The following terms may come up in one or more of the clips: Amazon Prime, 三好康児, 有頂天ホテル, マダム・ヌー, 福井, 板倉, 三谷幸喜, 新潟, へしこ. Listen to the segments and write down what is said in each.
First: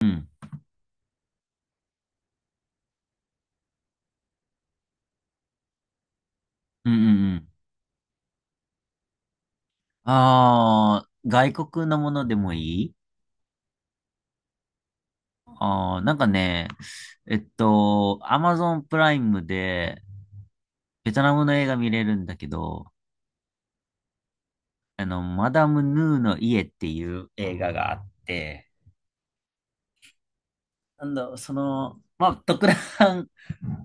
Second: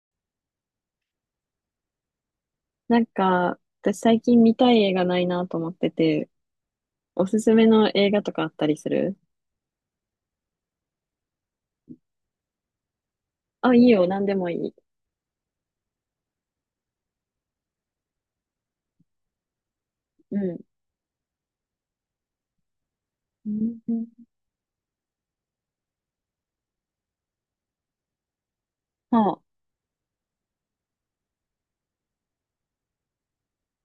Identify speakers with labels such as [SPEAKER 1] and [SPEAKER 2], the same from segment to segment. [SPEAKER 1] うん。
[SPEAKER 2] なんか、私最近見たい映画ないなと思ってて、
[SPEAKER 1] うんう
[SPEAKER 2] お
[SPEAKER 1] んう
[SPEAKER 2] す
[SPEAKER 1] ん。
[SPEAKER 2] すめの映画とかあったりする？
[SPEAKER 1] ああ、外国のものでもいい。
[SPEAKER 2] あ、いいよ、なんでもいい。
[SPEAKER 1] ああー、なんかね、アマゾンプライムで、
[SPEAKER 2] うん。
[SPEAKER 1] ベトナムの映画見れるんだけど、
[SPEAKER 2] うん。
[SPEAKER 1] マダム・ヌーの家っていう映画があって、
[SPEAKER 2] そ
[SPEAKER 1] なんだ、その、まあ、特段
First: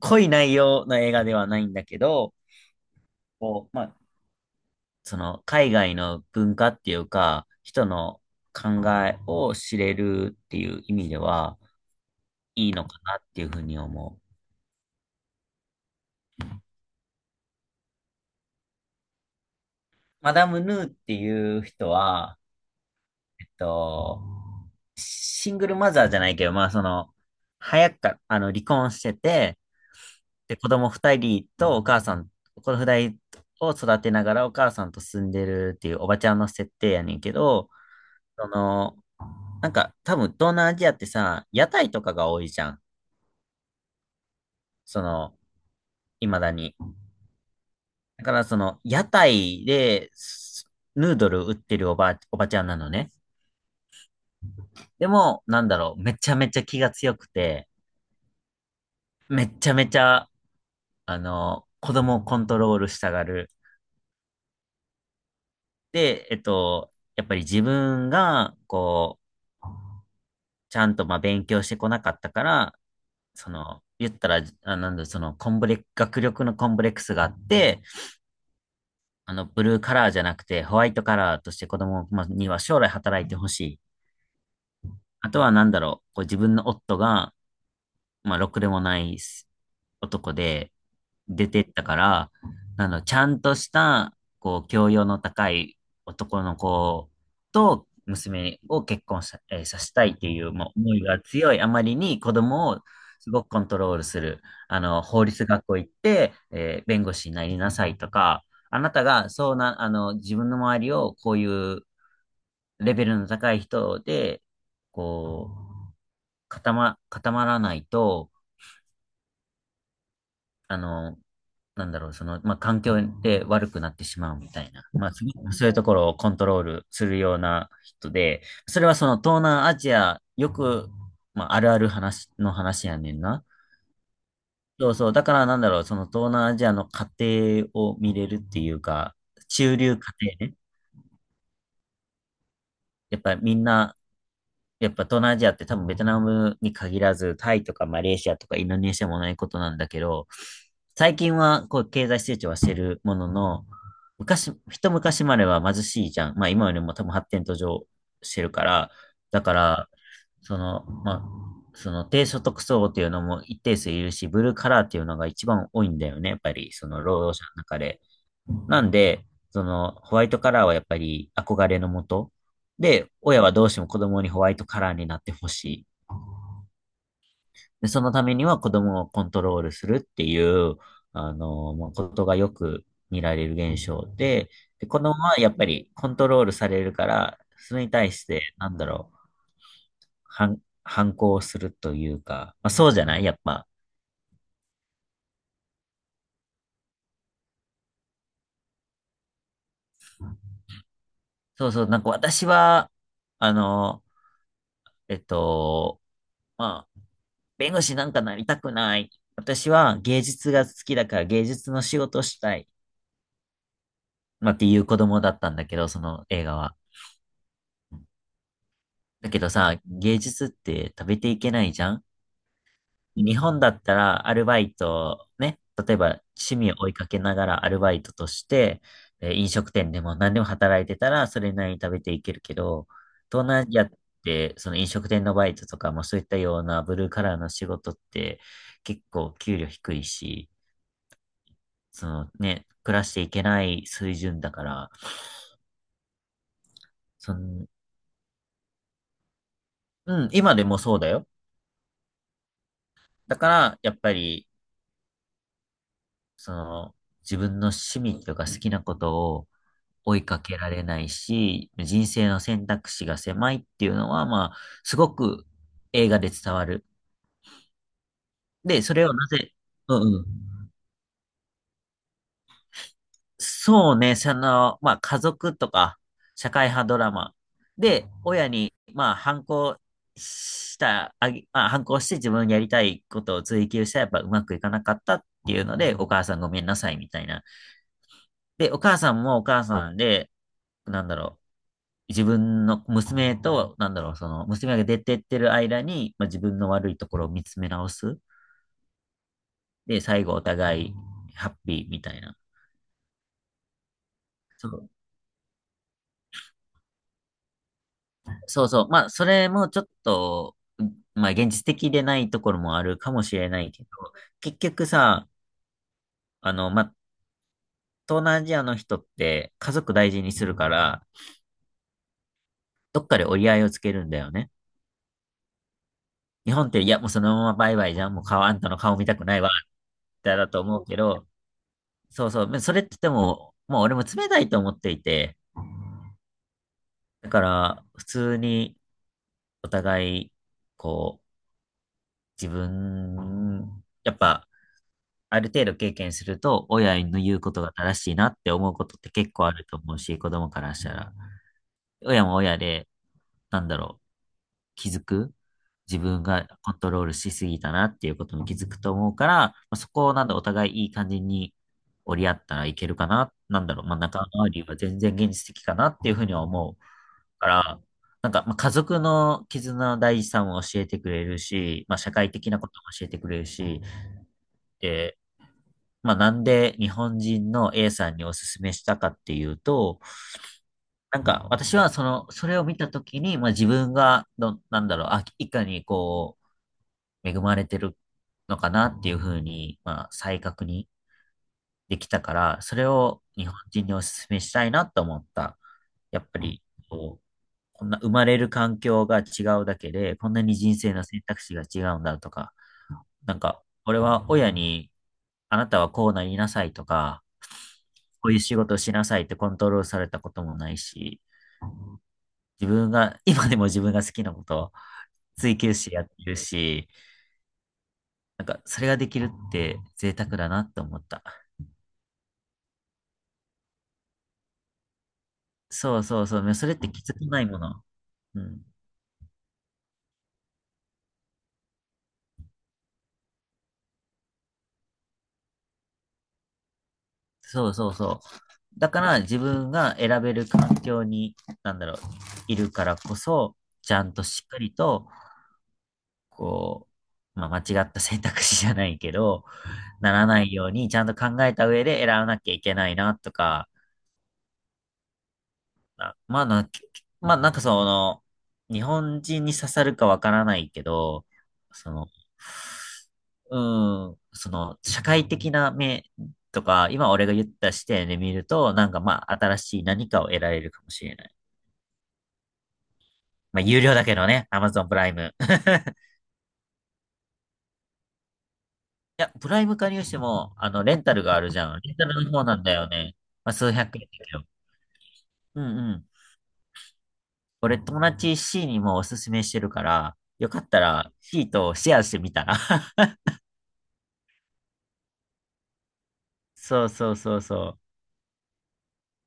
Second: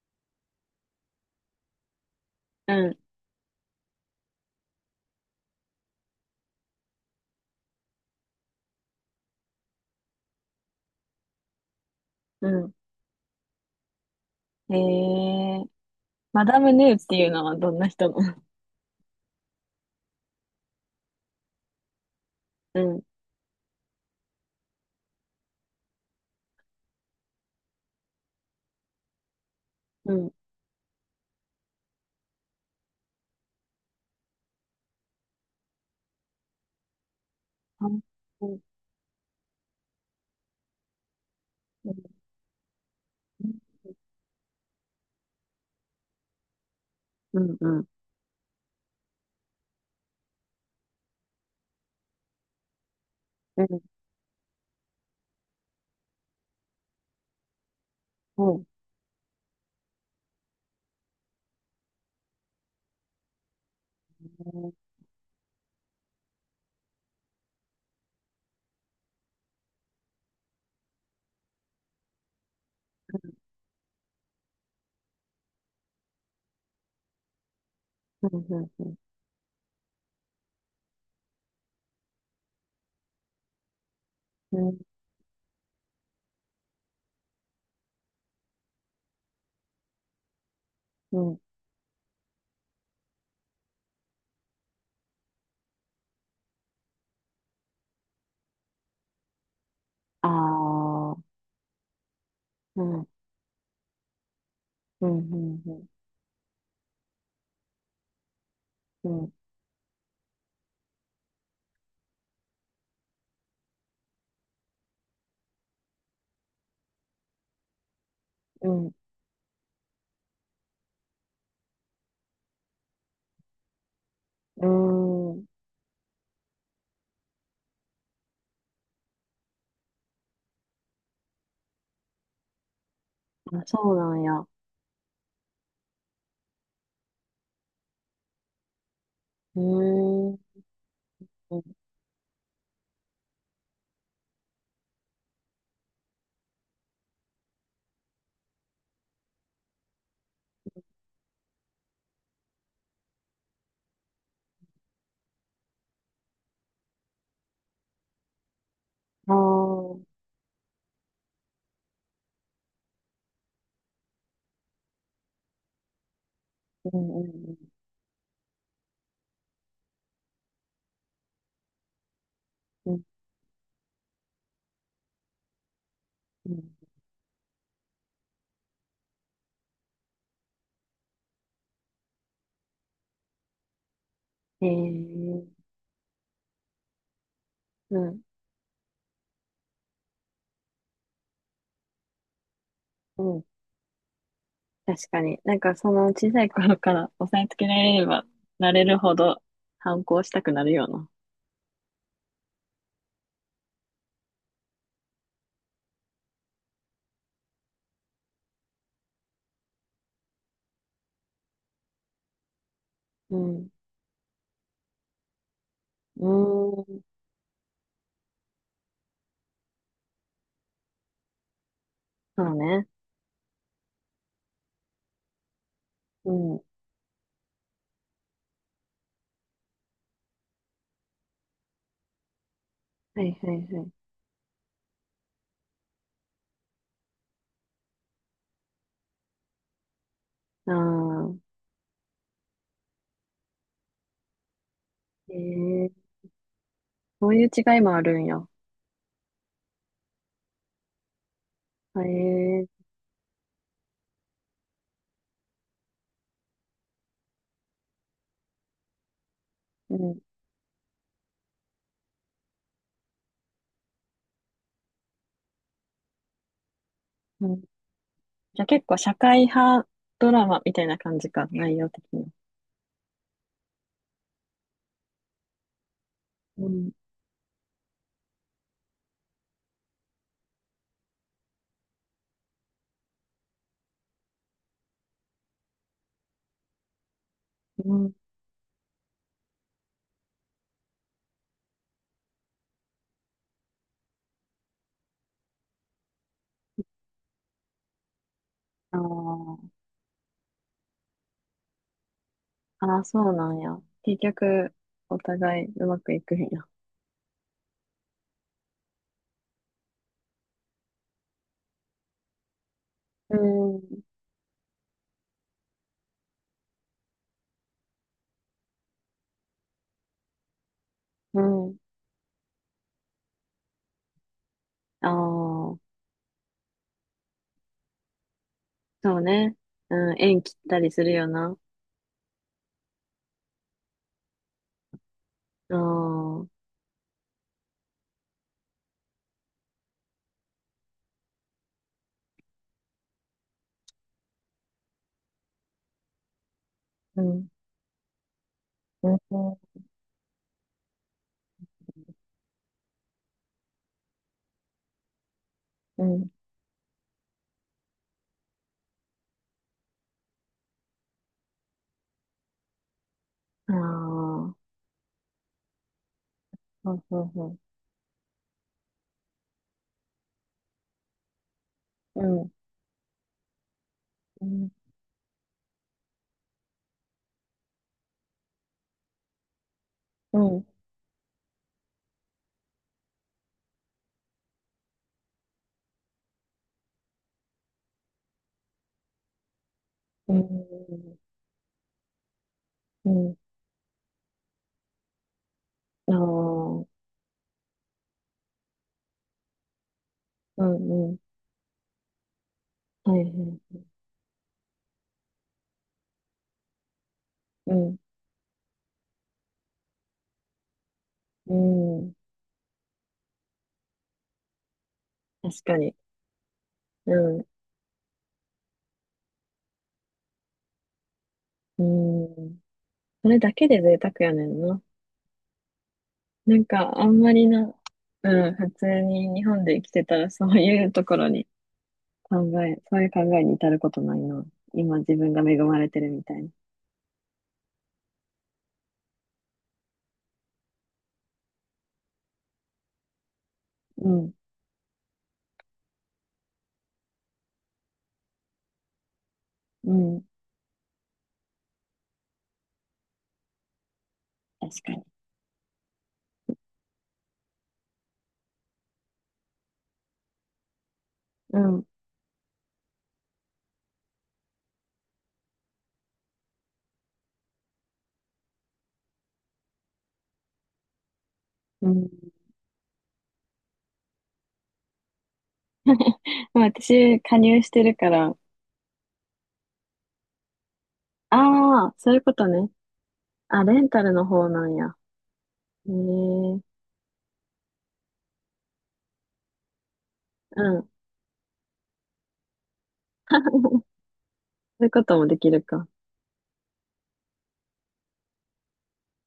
[SPEAKER 1] 濃い内容の映画ではないんだけど、
[SPEAKER 2] う。うん。
[SPEAKER 1] こう、まあ、その、海外の文化っていうか、人の考えを知れるっていう意味では、いい
[SPEAKER 2] う
[SPEAKER 1] のかなっていうふうに思う。
[SPEAKER 2] ん。えー、マダム・ヌーっていうのはどんな人なの？
[SPEAKER 1] マダム・ヌーっていう人は、
[SPEAKER 2] うん。
[SPEAKER 1] えっと、シングルマザーじゃないけど、まあその、早くか、離婚してて、
[SPEAKER 2] うん。
[SPEAKER 1] で、子供二人とお母さん、子供二人を育てながらお母さんと住んでるっていうおばちゃんの設定やねんけど、
[SPEAKER 2] あ。う
[SPEAKER 1] そ
[SPEAKER 2] ん
[SPEAKER 1] の、なんか多分東南アジアってさ、屋
[SPEAKER 2] う
[SPEAKER 1] 台とか
[SPEAKER 2] ん。
[SPEAKER 1] が多いじゃん。その、未だに。
[SPEAKER 2] うん。うん。うん。うん。
[SPEAKER 1] だからその、屋台で、ヌードル売ってるおばちゃんなのね。
[SPEAKER 2] うん。
[SPEAKER 1] でも、なんだろう、めちゃめちゃ気が強くて、
[SPEAKER 2] うん。
[SPEAKER 1] めっちゃめちゃ、子供をコントロールしたがる。で、やっぱり自分が、こう、ちゃんと、まあ、勉強してこなかったから、その、言ったら、あ、なんだ、その、コンブレ、学力のコンブレックスがあって、ブルーカラーじゃなくて、ホワイトカラーとして子供まあには将来働いてほしい。
[SPEAKER 2] うん。
[SPEAKER 1] あとは、なんだろう、こう自分の夫が、まあ、ろくでもない男で、
[SPEAKER 2] うん。
[SPEAKER 1] 出てったから、ちゃんとした、こう、教養の高い男の子と娘を結婚さ、えーさせたいっ
[SPEAKER 2] あ
[SPEAKER 1] ていう、もう思い
[SPEAKER 2] あー。
[SPEAKER 1] が強いあまりに子供を
[SPEAKER 2] うん。
[SPEAKER 1] すごくコントロールする。
[SPEAKER 2] うん。
[SPEAKER 1] 法律学
[SPEAKER 2] う
[SPEAKER 1] 校行
[SPEAKER 2] ん。
[SPEAKER 1] って、弁護士になりなさいとか、あなた
[SPEAKER 2] う
[SPEAKER 1] が
[SPEAKER 2] ん。
[SPEAKER 1] そうな、自分の周りをこういうレベルの高い人で、こう、固まらないと、
[SPEAKER 2] うん。
[SPEAKER 1] あの、なんだろう、その、まあ、環境で悪くなってしまうみた
[SPEAKER 2] う
[SPEAKER 1] いな、まあ、す
[SPEAKER 2] ん。うん。
[SPEAKER 1] ごくそういうところをコントロールするような人で、それはその東南アジア、よく、まあ、あるある話の話やねんな。
[SPEAKER 2] あ、そうなんや。う
[SPEAKER 1] そうそう、だからなんだろう、その東南アジアの家庭を見れるっていうか、
[SPEAKER 2] ー
[SPEAKER 1] 中流家庭
[SPEAKER 2] ん。
[SPEAKER 1] ね。やっぱりみんなやっぱ東南アジアって多分ベトナムに限らず、タイとかマレーシアとかインドネシアもないことなんだけど、最近はこう経済成長はしてるものの、昔、一昔までは貧しいじゃん。まあ今よりも多分発展途上してるから、
[SPEAKER 2] あ
[SPEAKER 1] だから、
[SPEAKER 2] あ。
[SPEAKER 1] その、まあ、その低所得層っていうのも一定数いるし、ブルーカラーっていうのが一番多いんだよね。やっぱりそ
[SPEAKER 2] う
[SPEAKER 1] の
[SPEAKER 2] ん。
[SPEAKER 1] 労
[SPEAKER 2] う
[SPEAKER 1] 働者
[SPEAKER 2] ん。
[SPEAKER 1] の中で。なんで、その、ホワイトカラーはやっぱり憧れのもと。
[SPEAKER 2] うん。うん。
[SPEAKER 1] で、親はどうしても子供にホワイトカラーになってほしい。
[SPEAKER 2] うん。
[SPEAKER 1] で、そのためには子供をコントロールするっていう、まあことがよく見られる現象で、で、子供はやっ
[SPEAKER 2] ええ。
[SPEAKER 1] ぱりコントロールされるから、それに
[SPEAKER 2] う
[SPEAKER 1] 対
[SPEAKER 2] ん。
[SPEAKER 1] して、なんだろう、反抗するというか、まあ、そうじゃな
[SPEAKER 2] う
[SPEAKER 1] いやっ
[SPEAKER 2] ん。
[SPEAKER 1] ぱ。
[SPEAKER 2] 確かに。なんかその小さい頃から押さえつけられればなれるほど反抗したくなるような。
[SPEAKER 1] そうそう、なんか私は、あの、えっと、まあ、弁護士なんかなりたくない。私は芸術が好きだから芸術の仕事したい。
[SPEAKER 2] うん。
[SPEAKER 1] まあ、っていう子供だったんだけど、その
[SPEAKER 2] う
[SPEAKER 1] 映画は。
[SPEAKER 2] ーん。
[SPEAKER 1] だけどさ、芸術って食べていけないじゃん。
[SPEAKER 2] そうね。
[SPEAKER 1] 日本だったらアルバイト、ね、例えば
[SPEAKER 2] うん。
[SPEAKER 1] 趣
[SPEAKER 2] は
[SPEAKER 1] 味を追いかけながらアルバイトとして、飲食店でも何でも働いてたらそれなりに食べていけるけど、
[SPEAKER 2] い。はい。
[SPEAKER 1] 東南アジ
[SPEAKER 2] は
[SPEAKER 1] ア
[SPEAKER 2] い。
[SPEAKER 1] ってその飲食店のバイトとかもそういったようなブルーカラーの仕事って結構給料低いし、
[SPEAKER 2] ああ。
[SPEAKER 1] そのね、暮らしていけない水準だから、
[SPEAKER 2] ええ。そう
[SPEAKER 1] そ
[SPEAKER 2] いう
[SPEAKER 1] の、
[SPEAKER 2] 違いもあるんや。
[SPEAKER 1] うん、今でもそうだよ。
[SPEAKER 2] へえ。
[SPEAKER 1] だから、やっぱり、その、自分の趣味とか好きなことを
[SPEAKER 2] う
[SPEAKER 1] 追
[SPEAKER 2] ん。
[SPEAKER 1] いかけられないし、人生の選択肢が狭いっていうのは、まあ、すごく映画で伝わる。
[SPEAKER 2] うん。じゃあ
[SPEAKER 1] で、
[SPEAKER 2] 結
[SPEAKER 1] そ
[SPEAKER 2] 構
[SPEAKER 1] れを
[SPEAKER 2] 社
[SPEAKER 1] な
[SPEAKER 2] 会
[SPEAKER 1] ぜ、
[SPEAKER 2] 派
[SPEAKER 1] うんう
[SPEAKER 2] ドラ
[SPEAKER 1] ん。
[SPEAKER 2] マみたいな感じか、内容的に。
[SPEAKER 1] そうね、その、まあ、家族とか、社
[SPEAKER 2] う
[SPEAKER 1] 会派
[SPEAKER 2] ん。
[SPEAKER 1] ドラマ。で、親に、まあ、反抗した、あげ、まあ、反抗して自分のやりたいことを追求したら、やっぱうまくいかなかったっていうので、お母さんごめんなさいみたいな。
[SPEAKER 2] うん。
[SPEAKER 1] で、お母さんもお母さんで、なんだろう、自分の娘と、なんだろう、その、娘が出てってる間に、まあ、自分の悪いところを見つめ直す。
[SPEAKER 2] あ
[SPEAKER 1] で、最後お互いハッピーみたいな。
[SPEAKER 2] あ。ああ、そうなんや。結
[SPEAKER 1] そ
[SPEAKER 2] 局、
[SPEAKER 1] う
[SPEAKER 2] お互いうまくいくんや。
[SPEAKER 1] そうそう。まあ、それもちょっと、まあ、現実的でないところもあるかも
[SPEAKER 2] う
[SPEAKER 1] しれないけど、
[SPEAKER 2] ん、
[SPEAKER 1] 結局さ、まあ、東南アジアの人って家族大事にするから、
[SPEAKER 2] うん。
[SPEAKER 1] どっかで折り合いをつけるんだよね。
[SPEAKER 2] ああ、
[SPEAKER 1] 日本って、いや、もうそのままバイバイじゃん。もう顔、あんたの顔見た
[SPEAKER 2] そう
[SPEAKER 1] くないわ、っ
[SPEAKER 2] ね。うん、
[SPEAKER 1] て
[SPEAKER 2] 縁
[SPEAKER 1] だ
[SPEAKER 2] 切っ
[SPEAKER 1] と
[SPEAKER 2] た
[SPEAKER 1] 思う
[SPEAKER 2] り
[SPEAKER 1] け
[SPEAKER 2] するよ
[SPEAKER 1] ど、
[SPEAKER 2] な。
[SPEAKER 1] そうそう。それってでも、もう俺も冷たいと思っていて、
[SPEAKER 2] ああ、うん、
[SPEAKER 1] だから、普通にお互い、こう、自分、やっぱ、ある程度経験すると、親の
[SPEAKER 2] う
[SPEAKER 1] 言う
[SPEAKER 2] ん、
[SPEAKER 1] ことが正しいなって思うことっ
[SPEAKER 2] う
[SPEAKER 1] て結構あ
[SPEAKER 2] ん。
[SPEAKER 1] ると思うし、子供からしたら。親も親で、なんだろう、気づく自
[SPEAKER 2] う
[SPEAKER 1] 分
[SPEAKER 2] ん。
[SPEAKER 1] がコントロールしすぎたなっていうことも気づくと思うから、まあ、そこをなんだ、お互いいい感じに折り合ったらいけるかな、なん
[SPEAKER 2] あ
[SPEAKER 1] だろう、まあ、仲間
[SPEAKER 2] あ、
[SPEAKER 1] 割りは全然現実的かなっていうふうには思う
[SPEAKER 2] そうそう
[SPEAKER 1] か
[SPEAKER 2] そ
[SPEAKER 1] ら、なんか、まあ、家族の絆の大事さも教えてくれるし、まあ、社
[SPEAKER 2] う。う
[SPEAKER 1] 会
[SPEAKER 2] ん、
[SPEAKER 1] 的なことも教えてくれるし、
[SPEAKER 2] うん、
[SPEAKER 1] でまあ、なんで日本人の A さんにおすすめしたかっていうと、
[SPEAKER 2] うん、
[SPEAKER 1] なんか私はその、それを見たときに、まあ、自分がど、なんだろう、あ、いかにこう、恵まれてるのかなっていうふうに、まあ、
[SPEAKER 2] う
[SPEAKER 1] 再確認
[SPEAKER 2] ん、
[SPEAKER 1] できたから、それ
[SPEAKER 2] う
[SPEAKER 1] を
[SPEAKER 2] ん。
[SPEAKER 1] 日本人におすすめしたいなと思った。
[SPEAKER 2] あ
[SPEAKER 1] やっぱり、
[SPEAKER 2] あ、
[SPEAKER 1] こう、こんな生まれる環境が違うだけで、こんなに
[SPEAKER 2] う
[SPEAKER 1] 人生の
[SPEAKER 2] ん、うん。
[SPEAKER 1] 選択肢が違うんだとか、
[SPEAKER 2] はい、は
[SPEAKER 1] なんか、
[SPEAKER 2] い。
[SPEAKER 1] 俺は親に、あなたはこうなりなさいとか、
[SPEAKER 2] うん、
[SPEAKER 1] こういう仕事をしなさいってコントロールされたこともないし、
[SPEAKER 2] うん。
[SPEAKER 1] 自分が、今でも自分が好きなことを
[SPEAKER 2] 確
[SPEAKER 1] 追求
[SPEAKER 2] か
[SPEAKER 1] し
[SPEAKER 2] に。
[SPEAKER 1] てやってるし、
[SPEAKER 2] うん、
[SPEAKER 1] なんかそれができるって贅沢だなって思った。
[SPEAKER 2] うん。それだけで贅沢やねんな。
[SPEAKER 1] そうそうそう、
[SPEAKER 2] なん
[SPEAKER 1] それって
[SPEAKER 2] か、
[SPEAKER 1] 気
[SPEAKER 2] あ
[SPEAKER 1] づ
[SPEAKER 2] ん
[SPEAKER 1] か
[SPEAKER 2] ま
[SPEAKER 1] な
[SPEAKER 2] り
[SPEAKER 1] いも
[SPEAKER 2] な、
[SPEAKER 1] の。う
[SPEAKER 2] うん、
[SPEAKER 1] ん。
[SPEAKER 2] 普通に日本で生きてたらそういうところに考そういう考えに至ることないな。今自分が恵まれてるみたいな。
[SPEAKER 1] そうそうそう。だから自分が選べる環境に、なんだろう、いるからこそ、ちゃ
[SPEAKER 2] う
[SPEAKER 1] んと
[SPEAKER 2] ん、
[SPEAKER 1] しっかりと、こう、まあ、間違った選択肢じゃないけど、
[SPEAKER 2] う
[SPEAKER 1] な
[SPEAKER 2] ん、
[SPEAKER 1] らないように、ちゃんと考えた上で選ばなきゃいけないな、とか、
[SPEAKER 2] 確かに。
[SPEAKER 1] なまあな、まあなんかその、日本人に刺さるかわからないけど、
[SPEAKER 2] うん、
[SPEAKER 1] その、うん、その、社会的な目とか、今俺が言った視点で見ると、なんかまあ、新しい何かを得られるかもしれない。
[SPEAKER 2] うん。
[SPEAKER 1] まあ、有料だけどね、Amazon プライム。
[SPEAKER 2] まあ私、加入してるから、
[SPEAKER 1] いや、プライム加入しても、レンタルがあるじゃん。
[SPEAKER 2] あ
[SPEAKER 1] レ
[SPEAKER 2] あ、
[SPEAKER 1] ンタ
[SPEAKER 2] そういう
[SPEAKER 1] ルの
[SPEAKER 2] こ
[SPEAKER 1] 方
[SPEAKER 2] と
[SPEAKER 1] なん
[SPEAKER 2] ね。
[SPEAKER 1] だよね。まあ、
[SPEAKER 2] あ、
[SPEAKER 1] 数
[SPEAKER 2] レン
[SPEAKER 1] 百
[SPEAKER 2] タ
[SPEAKER 1] 円
[SPEAKER 2] ル
[SPEAKER 1] だ
[SPEAKER 2] の
[SPEAKER 1] けど。
[SPEAKER 2] 方なんや。
[SPEAKER 1] うん
[SPEAKER 2] へ
[SPEAKER 1] う
[SPEAKER 2] え、
[SPEAKER 1] ん。
[SPEAKER 2] うん。
[SPEAKER 1] 俺友達 C にもおすすめしてるから、よかったら C とシェアしてみたら。
[SPEAKER 2] そういうこともできるか。
[SPEAKER 1] そうそうそうそ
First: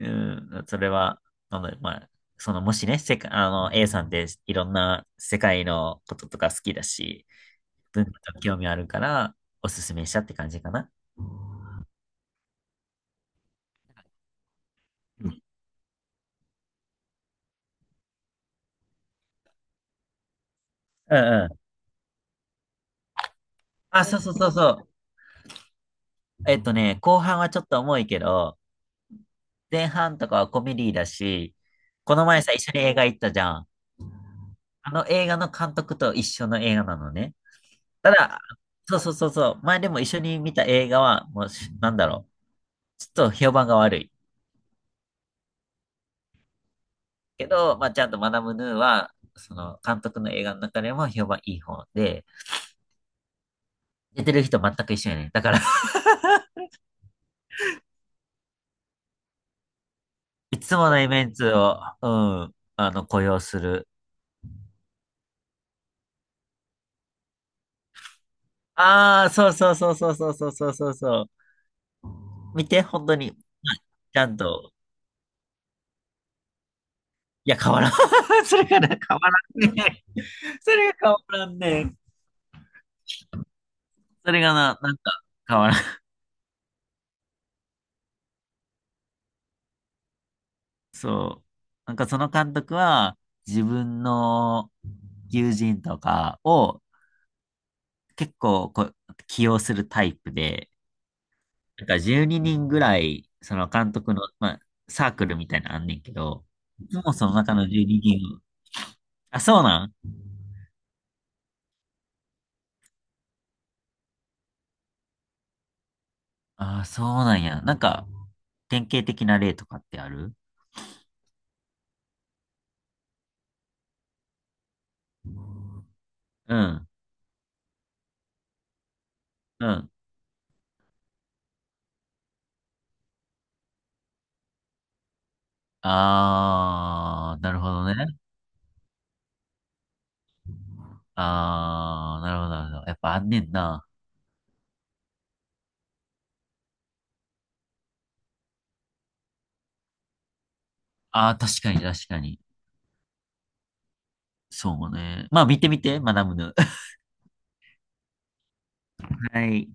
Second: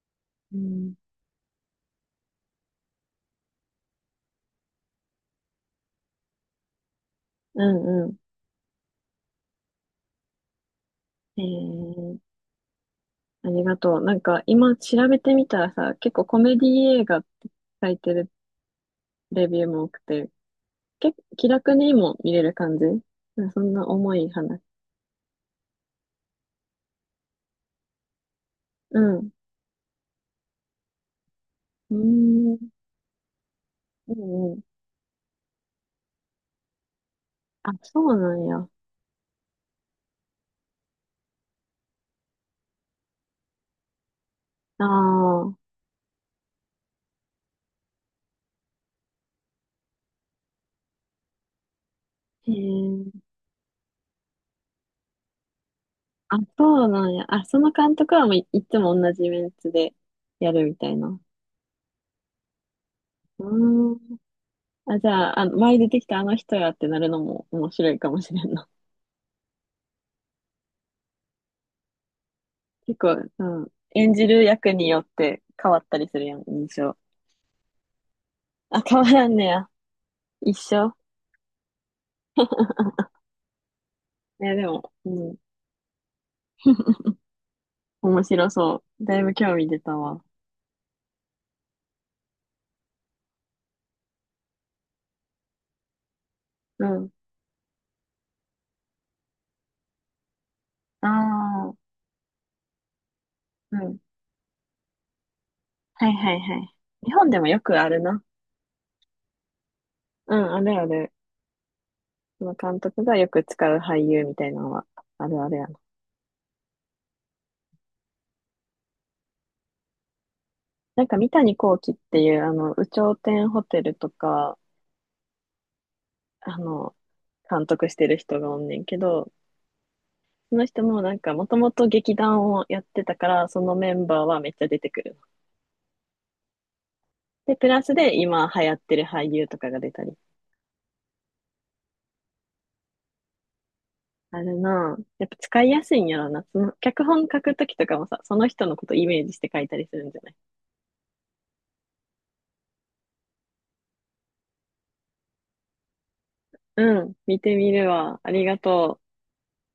[SPEAKER 1] う。
[SPEAKER 2] う
[SPEAKER 1] うん、それ
[SPEAKER 2] ん、
[SPEAKER 1] は、まあ、その、もしね、世界、A さんっていろんな世界のこととか好きだし、
[SPEAKER 2] うん、
[SPEAKER 1] 文
[SPEAKER 2] う
[SPEAKER 1] 化
[SPEAKER 2] ん。
[SPEAKER 1] と興味あるから、おすすめしたって感じかな。
[SPEAKER 2] ええ、ありがとう。なんか今調べ
[SPEAKER 1] う
[SPEAKER 2] て
[SPEAKER 1] ん
[SPEAKER 2] みたらさ、結構コメディ映画って書いてるレビューも多くて、結
[SPEAKER 1] うん
[SPEAKER 2] 構
[SPEAKER 1] う
[SPEAKER 2] 気
[SPEAKER 1] ん。
[SPEAKER 2] 楽にも見れる感じ。うんそんな
[SPEAKER 1] あ、
[SPEAKER 2] 重
[SPEAKER 1] そう
[SPEAKER 2] い
[SPEAKER 1] そうそう
[SPEAKER 2] 話。
[SPEAKER 1] そう。後半はちょっと重いけど、
[SPEAKER 2] うん。
[SPEAKER 1] 前半とかはコメディだし、
[SPEAKER 2] う
[SPEAKER 1] この前さ、
[SPEAKER 2] ー
[SPEAKER 1] 一
[SPEAKER 2] ん、
[SPEAKER 1] 緒に映画行ったじゃん。
[SPEAKER 2] うん。うん。
[SPEAKER 1] あの映画の監督と一緒の映画なのね。
[SPEAKER 2] あ、そ
[SPEAKER 1] た
[SPEAKER 2] うな
[SPEAKER 1] だ、
[SPEAKER 2] んや。
[SPEAKER 1] そうそうそうそう。前でも一緒に見た映画は、もうし、なんだろう。ちょっと評判が悪い。
[SPEAKER 2] ああ、
[SPEAKER 1] けど、まあ、ちゃんとマダムヌーは、その、監督の映画の中でも評判いい方で、
[SPEAKER 2] へえ。
[SPEAKER 1] 出てる人全く一緒やね。だから
[SPEAKER 2] あ、そうなんや。あ、その監督はもうい、いつも同じメンツでや
[SPEAKER 1] い
[SPEAKER 2] るみ
[SPEAKER 1] つ
[SPEAKER 2] た
[SPEAKER 1] も
[SPEAKER 2] い
[SPEAKER 1] のイ
[SPEAKER 2] な。
[SPEAKER 1] メンツを、うん、雇用
[SPEAKER 2] う
[SPEAKER 1] する。
[SPEAKER 2] ーん。あ、じゃあ、前出てきたあの人やってなるのも面白いかもしれんな。
[SPEAKER 1] ああ、そうそうそうそうそうそうそうそうそう。見て、
[SPEAKER 2] 結
[SPEAKER 1] 本当に。
[SPEAKER 2] 構、
[SPEAKER 1] はい
[SPEAKER 2] うん。演
[SPEAKER 1] ち
[SPEAKER 2] じ
[SPEAKER 1] ゃん
[SPEAKER 2] る役
[SPEAKER 1] と。
[SPEAKER 2] によって変わったりするやん、印象。
[SPEAKER 1] いや、変わらん。それ
[SPEAKER 2] あ、
[SPEAKER 1] がな、
[SPEAKER 2] 変
[SPEAKER 1] 変
[SPEAKER 2] わ
[SPEAKER 1] わ
[SPEAKER 2] らんねや。
[SPEAKER 1] らんね。
[SPEAKER 2] 一
[SPEAKER 1] それが
[SPEAKER 2] 緒。
[SPEAKER 1] 変わらんね。それ
[SPEAKER 2] い
[SPEAKER 1] が
[SPEAKER 2] や、で
[SPEAKER 1] な、
[SPEAKER 2] も、
[SPEAKER 1] なん
[SPEAKER 2] う
[SPEAKER 1] か、
[SPEAKER 2] ん。
[SPEAKER 1] 変わらん。
[SPEAKER 2] 面白そう。だいぶ興味出たわ。
[SPEAKER 1] そう。なんかその監督は自分の友人とかを
[SPEAKER 2] うん。
[SPEAKER 1] 結構こう起用するタイプで、
[SPEAKER 2] ああ、
[SPEAKER 1] なんか12人ぐらいその
[SPEAKER 2] う
[SPEAKER 1] 監
[SPEAKER 2] ん。
[SPEAKER 1] 督の、まあ、サークルみたいなのあんねん
[SPEAKER 2] はい。
[SPEAKER 1] け
[SPEAKER 2] はい。
[SPEAKER 1] ど、
[SPEAKER 2] はい。
[SPEAKER 1] いつ
[SPEAKER 2] 日
[SPEAKER 1] もそ
[SPEAKER 2] 本
[SPEAKER 1] の
[SPEAKER 2] でも
[SPEAKER 1] 中
[SPEAKER 2] よ
[SPEAKER 1] の
[SPEAKER 2] く
[SPEAKER 1] 12
[SPEAKER 2] あるな。
[SPEAKER 1] 人を、あ、そうなん
[SPEAKER 2] うん、あるある。その監督がよく使う俳優みたいなのは、あるあるやな。
[SPEAKER 1] ああ、そうなんや。なんか典型的な例とかってある
[SPEAKER 2] なんか三谷幸喜っていう、有頂天ホテルとか、
[SPEAKER 1] う
[SPEAKER 2] あ
[SPEAKER 1] ん、
[SPEAKER 2] の、監督してる人がおんねんけど、
[SPEAKER 1] うん。
[SPEAKER 2] その人もなんか、もともと劇団をやってたから、そのメンバーはめっちゃ出てくるの。
[SPEAKER 1] ああ、な
[SPEAKER 2] で、
[SPEAKER 1] るほ
[SPEAKER 2] プラ
[SPEAKER 1] ど
[SPEAKER 2] ス
[SPEAKER 1] ね。
[SPEAKER 2] で今流行ってる俳優とかが出たり。
[SPEAKER 1] ああ、なるほど、なるほど。やっぱあんねんな。
[SPEAKER 2] あるなぁ。やっぱ使いやすいんやろな。その、脚本書くときとかもさ、その人のことイメージして書いたりするんじゃない？
[SPEAKER 1] ああ、確かに確かに。そうね。まあ見てみて、学ぶぬ。
[SPEAKER 2] うん、見てみるわ。ありがとう。
[SPEAKER 1] はい。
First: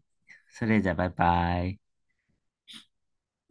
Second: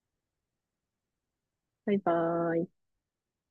[SPEAKER 1] それじゃあ、バイバイ。
[SPEAKER 2] バイバーイ。